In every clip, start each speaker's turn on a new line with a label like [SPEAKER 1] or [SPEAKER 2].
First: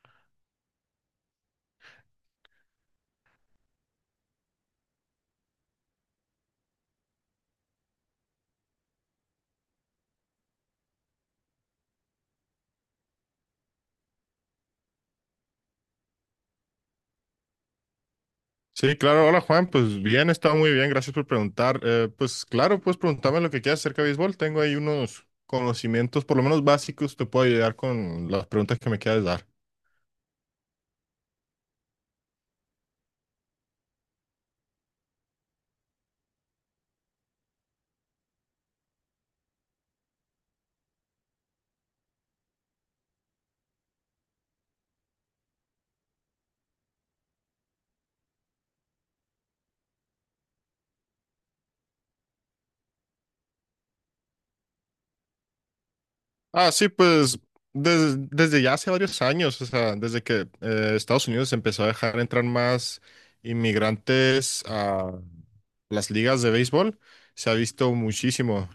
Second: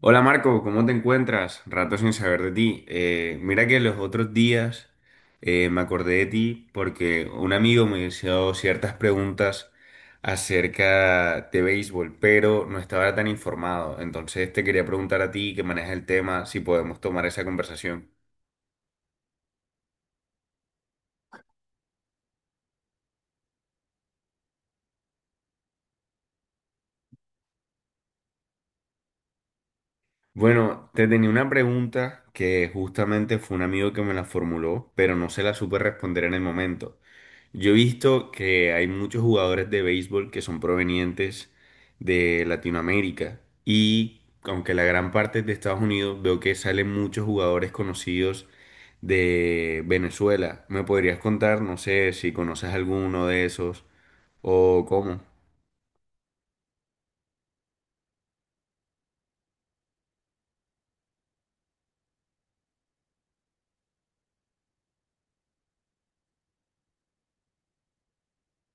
[SPEAKER 1] Hola Marco, ¿cómo te encuentras? Rato sin saber de ti. Mira que los otros días me acordé de ti porque un amigo me hizo ciertas preguntas acerca de béisbol, pero no estaba tan informado. Entonces te quería preguntar a ti que manejas el tema si podemos tomar esa conversación.
[SPEAKER 2] Sí, claro. Hola Juan, pues bien, está muy bien, gracias por preguntar. Pues claro, puedes preguntarme lo que quieras acerca de béisbol. Tengo ahí unos conocimientos, por lo menos básicos, te puedo ayudar con las preguntas que me quieras dar.
[SPEAKER 1] Bueno, te tenía una pregunta que justamente fue un amigo que me la formuló, pero no se la supe responder en el momento. Yo he visto que hay muchos jugadores de béisbol que son provenientes de Latinoamérica y aunque la gran parte es de Estados Unidos, veo que salen muchos jugadores conocidos de Venezuela. ¿Me podrías contar, no sé, si conoces alguno de esos o cómo?
[SPEAKER 2] Ah, sí, pues desde ya hace varios años, o sea, desde que Estados Unidos empezó a dejar entrar más inmigrantes a las ligas de béisbol, se ha visto muchísimo.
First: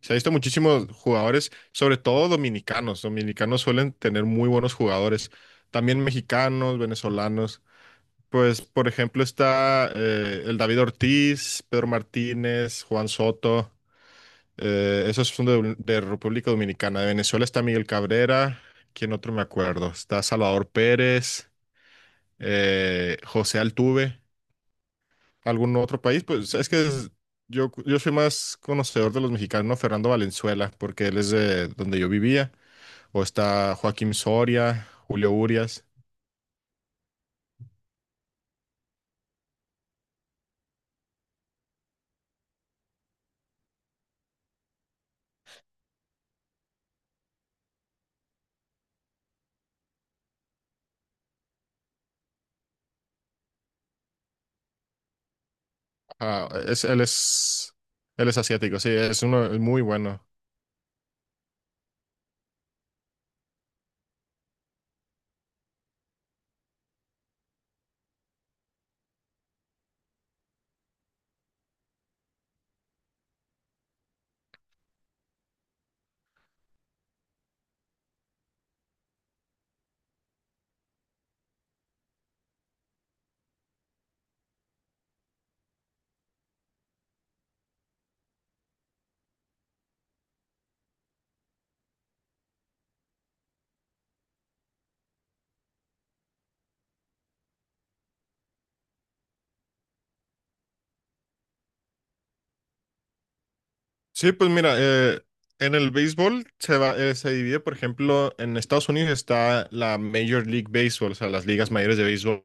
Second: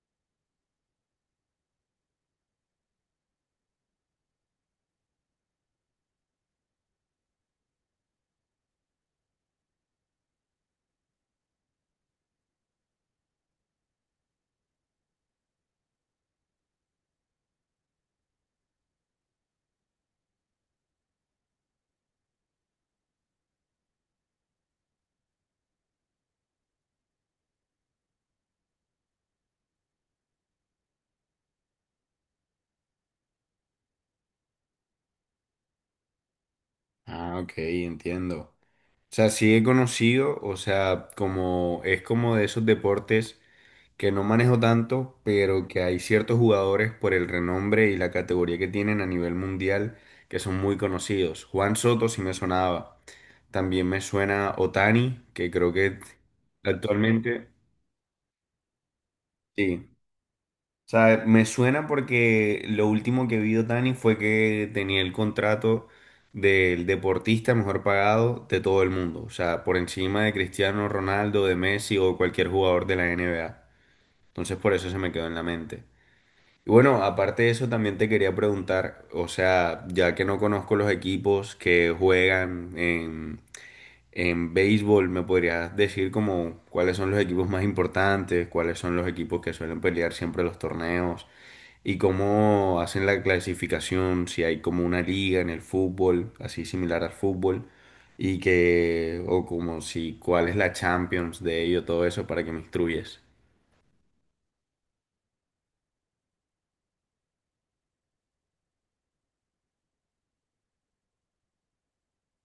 [SPEAKER 2] Se ha visto muchísimos jugadores, sobre todo dominicanos. Dominicanos suelen tener muy buenos jugadores. También mexicanos, venezolanos. Pues, por ejemplo, está el David Ortiz, Pedro Martínez, Juan Soto. Esos son de República Dominicana. De Venezuela está Miguel Cabrera. ¿Quién otro me acuerdo? Está Salvador Pérez, José Altuve, algún otro país, pues es que yo soy más conocedor de los mexicanos, ¿no? Fernando Valenzuela, porque él es de donde yo vivía, o está Joaquín Soria, Julio Urias.
[SPEAKER 1] Ah, ok, entiendo. O sea, sí he conocido, o sea, como es como de esos deportes que no manejo tanto, pero que hay ciertos jugadores por el renombre y la categoría que tienen a nivel mundial que son muy conocidos. Juan Soto sí me sonaba. También me suena Otani, que creo que
[SPEAKER 2] Ah, es, él
[SPEAKER 1] actualmente,
[SPEAKER 2] es, él es asiático, sí, es uno es muy
[SPEAKER 1] sí,
[SPEAKER 2] bueno.
[SPEAKER 1] o sea, me suena porque lo último que vio Dani fue que tenía el contrato del deportista mejor pagado de todo el mundo. O sea, por encima de Cristiano Ronaldo, de Messi o cualquier jugador de la NBA. Entonces, por eso se me quedó en la mente. Y bueno, aparte de eso, también te quería preguntar, o sea, ya que no conozco los equipos que juegan en béisbol, ¿me podrías decir como cuáles son los equipos más importantes, cuáles son los equipos que suelen pelear siempre los torneos? ¿Y cómo hacen la clasificación? Si hay como una liga en el fútbol, así similar al fútbol, y que, o como si, ¿cuál es la Champions de ello? Todo eso para que me instruyes.
[SPEAKER 2] Sí, pues mira, en el béisbol se va, se divide, por ejemplo, en Estados Unidos está la Major League Baseball, o sea, las ligas mayores de béisbol,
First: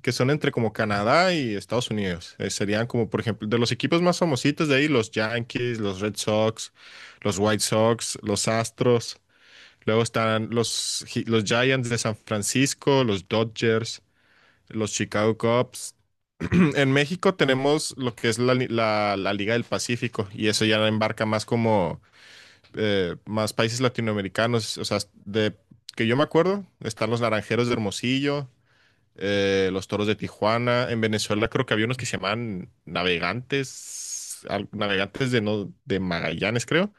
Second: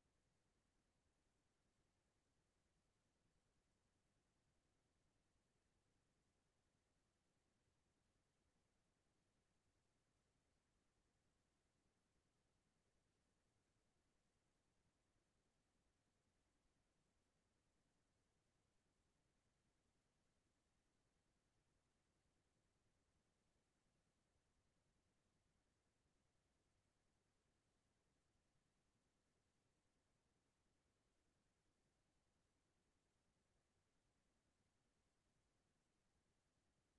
[SPEAKER 2] que son entre como Canadá y Estados Unidos. Serían como, por ejemplo, de los equipos más famositos de ahí, los Yankees, los Red Sox, los White Sox, los Astros. Luego están los, los Giants de San Francisco, los Dodgers, los Chicago Cubs. En México tenemos lo que es la Liga del Pacífico y eso ya embarca más como más países latinoamericanos, o sea, de que yo me acuerdo, están los Naranjeros de Hermosillo, los Toros de Tijuana. En Venezuela creo que había unos que se llamaban Navegantes, Navegantes de, no, de Magallanes, creo,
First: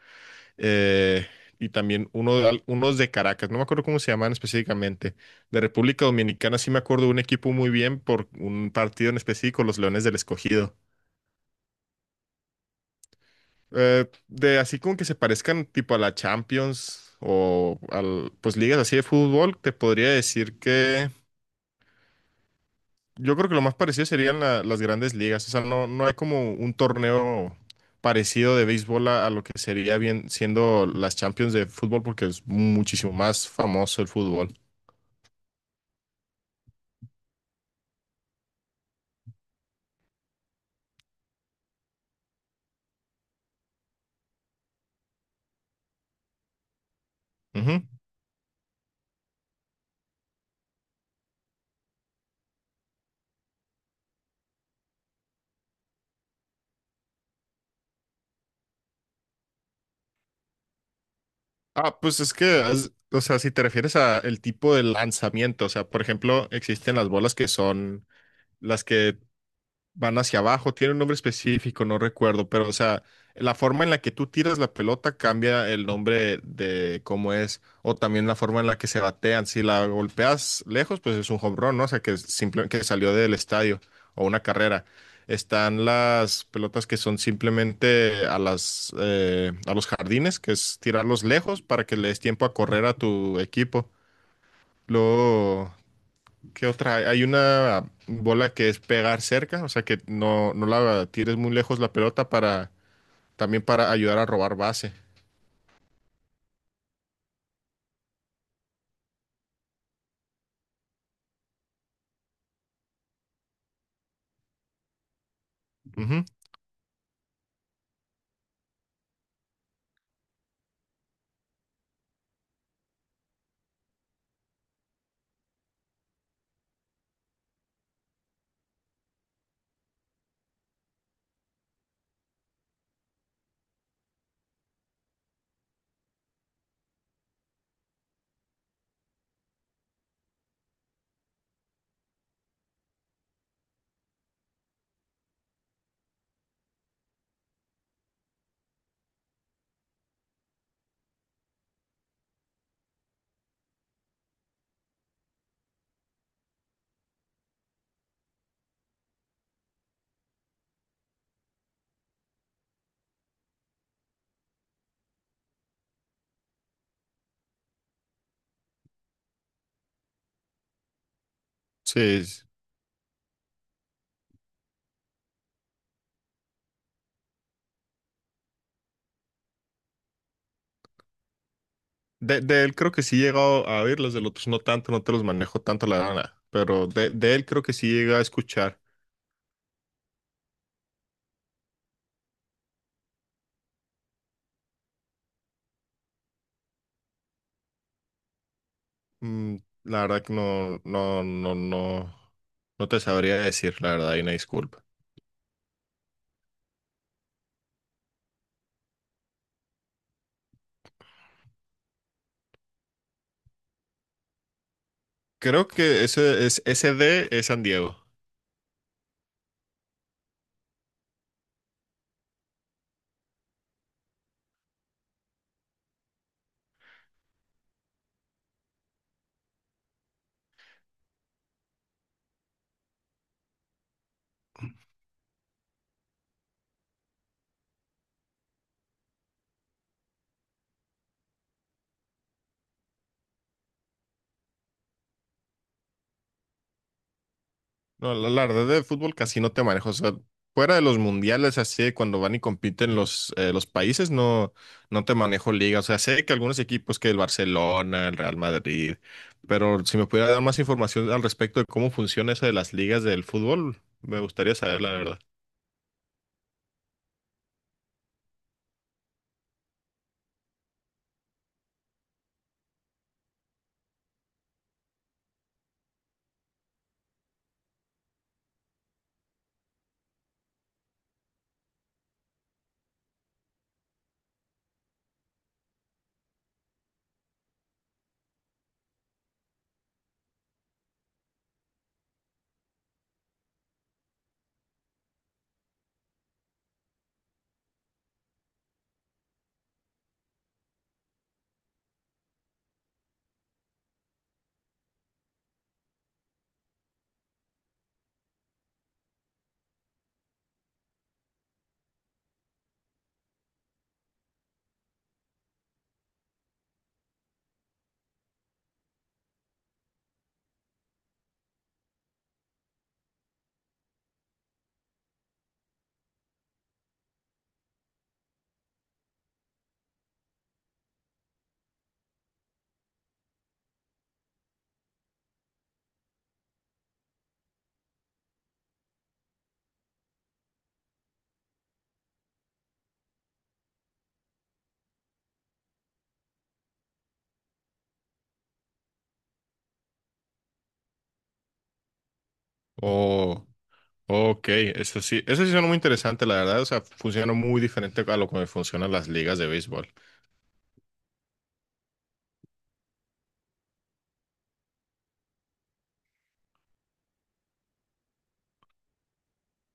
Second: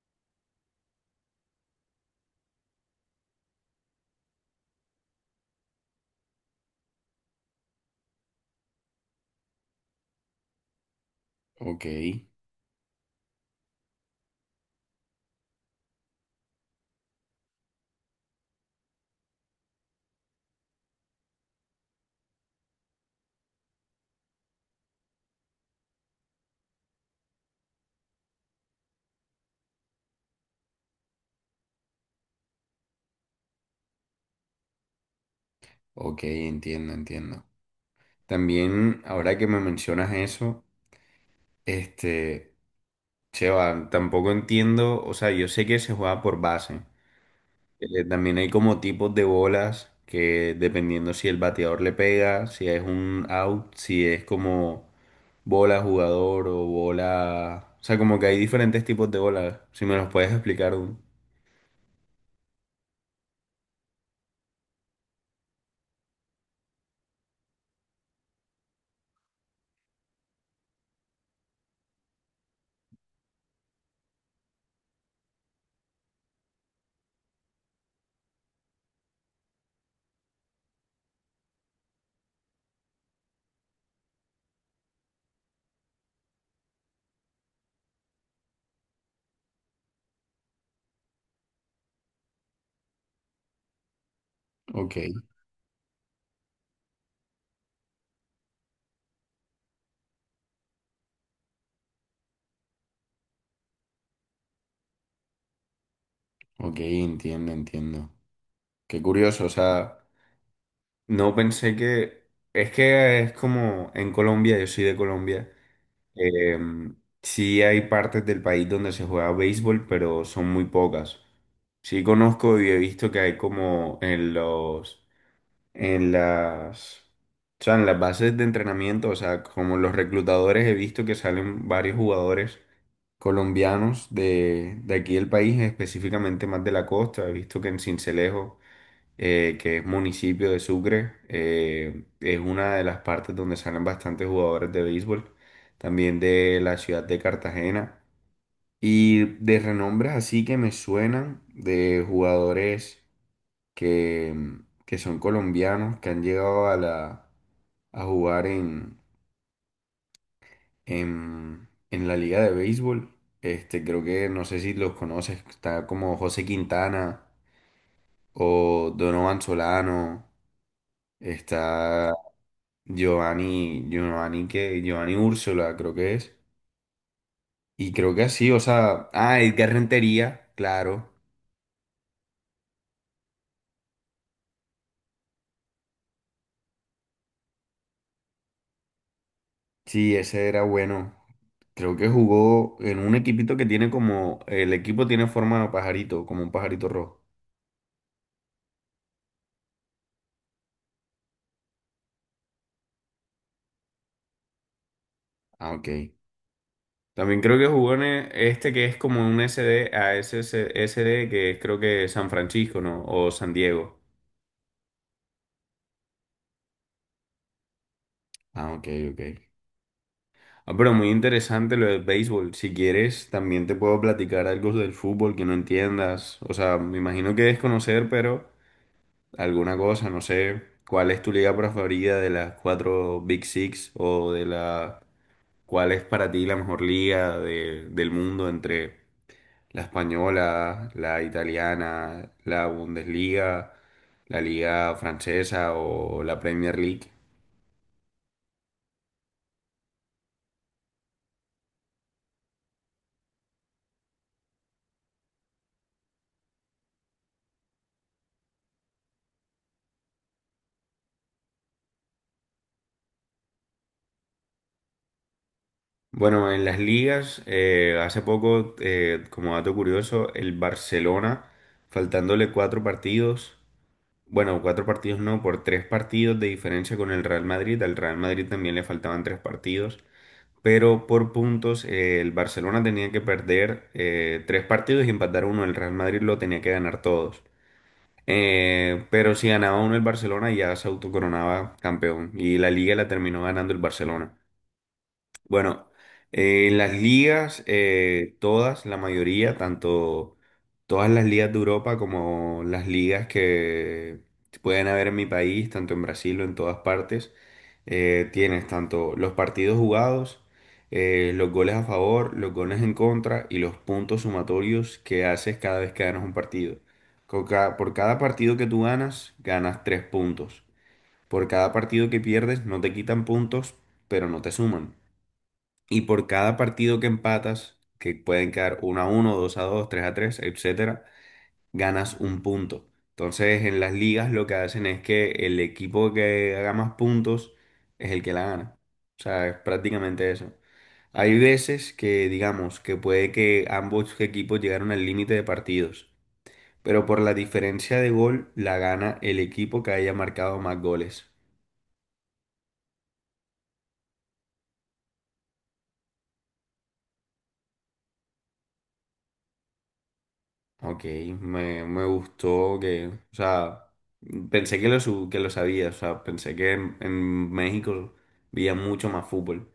[SPEAKER 2] eh, y también uno, de unos de Caracas, no me acuerdo cómo se llaman específicamente. De República Dominicana sí me acuerdo de un equipo muy bien por un partido en específico, los Leones del Escogido.
[SPEAKER 1] Ok,
[SPEAKER 2] De así como que se parezcan tipo a la Champions o al, pues ligas así de fútbol, te podría decir que yo creo que lo más parecido serían las grandes ligas. O sea, no, no hay como un torneo parecido de béisbol a lo que sería bien siendo las Champions de fútbol porque es muchísimo más famoso el fútbol.
[SPEAKER 1] ok, entiendo, entiendo. También, ahora que me mencionas eso, este, Cheva, tampoco entiendo, o sea, yo sé que se juega por base.
[SPEAKER 2] Ujú.
[SPEAKER 1] También hay como tipos de bolas que dependiendo si el bateador le pega, si es un out, si es como bola jugador o bola... O sea, como que hay diferentes tipos de bolas. Si me los puedes explicar un...
[SPEAKER 2] Ah, pues es que, o sea, si te refieres a el tipo de lanzamiento, o sea, por ejemplo, existen las bolas que son las que van hacia abajo, tiene un nombre específico, no recuerdo, pero o sea, la forma en la que tú tiras la pelota cambia el nombre de cómo es, o también la forma en la que se batean. Si la golpeas lejos, pues es un home run, ¿no? O sea, que simplemente que salió del estadio o una carrera. Están las pelotas que son simplemente a las a los jardines, que es tirarlos lejos para que le des tiempo a correr a tu equipo.
[SPEAKER 1] Ok,
[SPEAKER 2] Luego ¿qué otra hay? Hay una bola que es pegar cerca, o sea que no, no la tires muy lejos la pelota para también para ayudar a robar base.
[SPEAKER 1] ok, entiendo, entiendo. Qué curioso, o sea, no pensé que es como en Colombia, yo soy de Colombia.
[SPEAKER 2] Ujú.
[SPEAKER 1] Eh, sí hay partes del país donde se juega béisbol, pero son muy pocas. Sí conozco y he visto que hay como en los, en las, o sea, en las bases de entrenamiento, o sea, como los reclutadores he visto que salen varios jugadores colombianos de aquí del país, específicamente más de la costa. He visto que en Sincelejo que es municipio de Sucre, es una de las partes donde salen bastantes jugadores de béisbol, también de la ciudad de Cartagena. Y de renombres así que me suenan de jugadores que, que son colombianos, que han llegado a la, a jugar en la liga de béisbol. Este, creo que no sé si los conoces, está como José Quintana o Donovan Solano,
[SPEAKER 2] Sí,
[SPEAKER 1] está Giovanni Úrsula, creo que es. Y creo que así, o sea, ah, Edgar Rentería, claro.
[SPEAKER 2] de él creo que sí he llegado a oír, los del otros no tanto, no te los manejo tanto la gana, pero de él creo que sí llega a escuchar.
[SPEAKER 1] Sí, ese era bueno. Creo que jugó en un equipito que tiene como, el equipo tiene forma de pajarito, como un pajarito rojo.
[SPEAKER 2] Mm, la verdad que no, no te sabría decir, la verdad, y una disculpa.
[SPEAKER 1] Ah, ok. También creo que jugó en este que es como un S D a S S S D que es creo que San Francisco, ¿no? O San Diego.
[SPEAKER 2] Creo que ese, es, ese D es San Diego.
[SPEAKER 1] Ah, ok. Ah, pero muy interesante lo del béisbol. Si quieres, también te puedo platicar algo del fútbol que no entiendas. O sea, me imagino que debes conocer, pero alguna cosa, no sé. ¿Cuál es tu liga preferida de las cuatro Big Six? ¿O de la... cuál es para ti la mejor liga de- del mundo entre la española, la italiana, la Bundesliga, la liga francesa o la Premier League?
[SPEAKER 2] No, la verdad de fútbol casi no te manejo. O sea, fuera de los mundiales, así de cuando van y compiten los países, no, no te manejo liga. O sea, sé que algunos equipos que el Barcelona, el Real Madrid, pero si me pudiera dar más información al respecto de cómo funciona eso de las ligas del fútbol, me gustaría saber, la verdad.
[SPEAKER 1] Bueno, en las ligas, hace poco, como dato curioso, el Barcelona, faltándole cuatro partidos, bueno, cuatro partidos no, por tres partidos de diferencia con el Real Madrid, al Real Madrid también le faltaban tres partidos, pero por puntos, el Barcelona tenía que perder tres partidos y empatar uno, el Real Madrid lo tenía que ganar todos. Pero si ganaba uno el Barcelona ya se autocoronaba campeón y la liga la terminó ganando el Barcelona. Bueno, en las ligas, todas, la mayoría, tanto todas las ligas de Europa como las ligas que pueden haber en mi país, tanto en Brasil o en todas partes, tienes tanto los partidos jugados, los goles a favor, los goles en contra y los puntos sumatorios que haces cada vez que ganas un partido. Con por cada partido que tú ganas, ganas tres puntos. Por cada partido que pierdes, no te quitan puntos, pero no te suman. Y por cada partido que empatas, que pueden quedar uno a uno, 2 a dos, 3 a tres, etcétera, ganas un punto. Entonces, en las ligas lo que hacen es que el equipo que haga más puntos es el que la gana. O sea, es prácticamente eso. Hay veces que, digamos, que puede que ambos equipos llegaron al límite de partidos, pero por la diferencia de gol la gana el equipo que haya marcado más goles.
[SPEAKER 2] Oh, ok, eso sí suena muy interesante, la verdad. O sea, funciona muy diferente a lo que funcionan las ligas de béisbol.
[SPEAKER 1] Ok, me gustó que, o sea, pensé que lo, que lo sabía, o sea, pensé que en México veía mucho más fútbol.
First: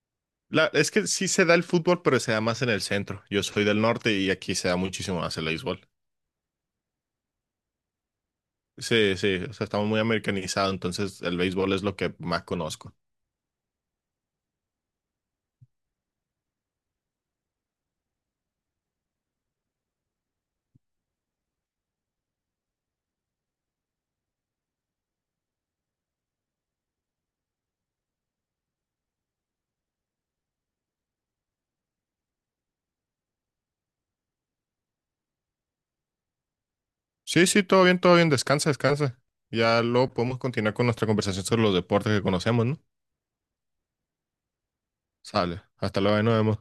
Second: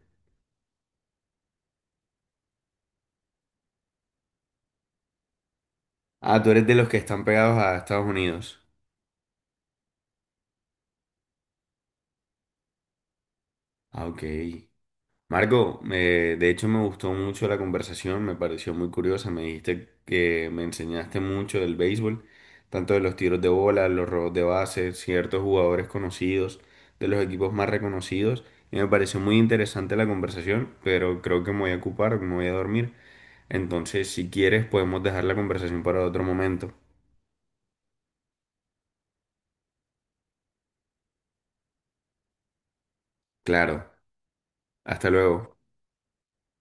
[SPEAKER 2] La, es que sí se da el fútbol, pero se da más en el centro. Yo soy del norte y aquí se da muchísimo más el béisbol.
[SPEAKER 1] Ah, tú eres de los que están pegados a Estados Unidos.
[SPEAKER 2] Sí, sí, o sea, estamos muy americanizados, entonces el béisbol es lo que más conozco.
[SPEAKER 1] Ah, ok. Marco, de hecho me gustó mucho la conversación, me pareció muy curiosa. Me dijiste que me enseñaste mucho del béisbol, tanto de los tiros de bola, los robos de base, ciertos jugadores conocidos, de los equipos más reconocidos. Y me pareció muy interesante la conversación, pero creo que me voy a ocupar, me voy a dormir. Entonces, si quieres, podemos dejar la conversación para otro momento.
[SPEAKER 2] Sí, sí, todo bien, descansa, descansa. Ya luego podemos continuar con nuestra conversación sobre los deportes que conocemos, ¿no?
[SPEAKER 1] Claro, hasta luego.
[SPEAKER 2] Sale, hasta luego, ahí nos vemos.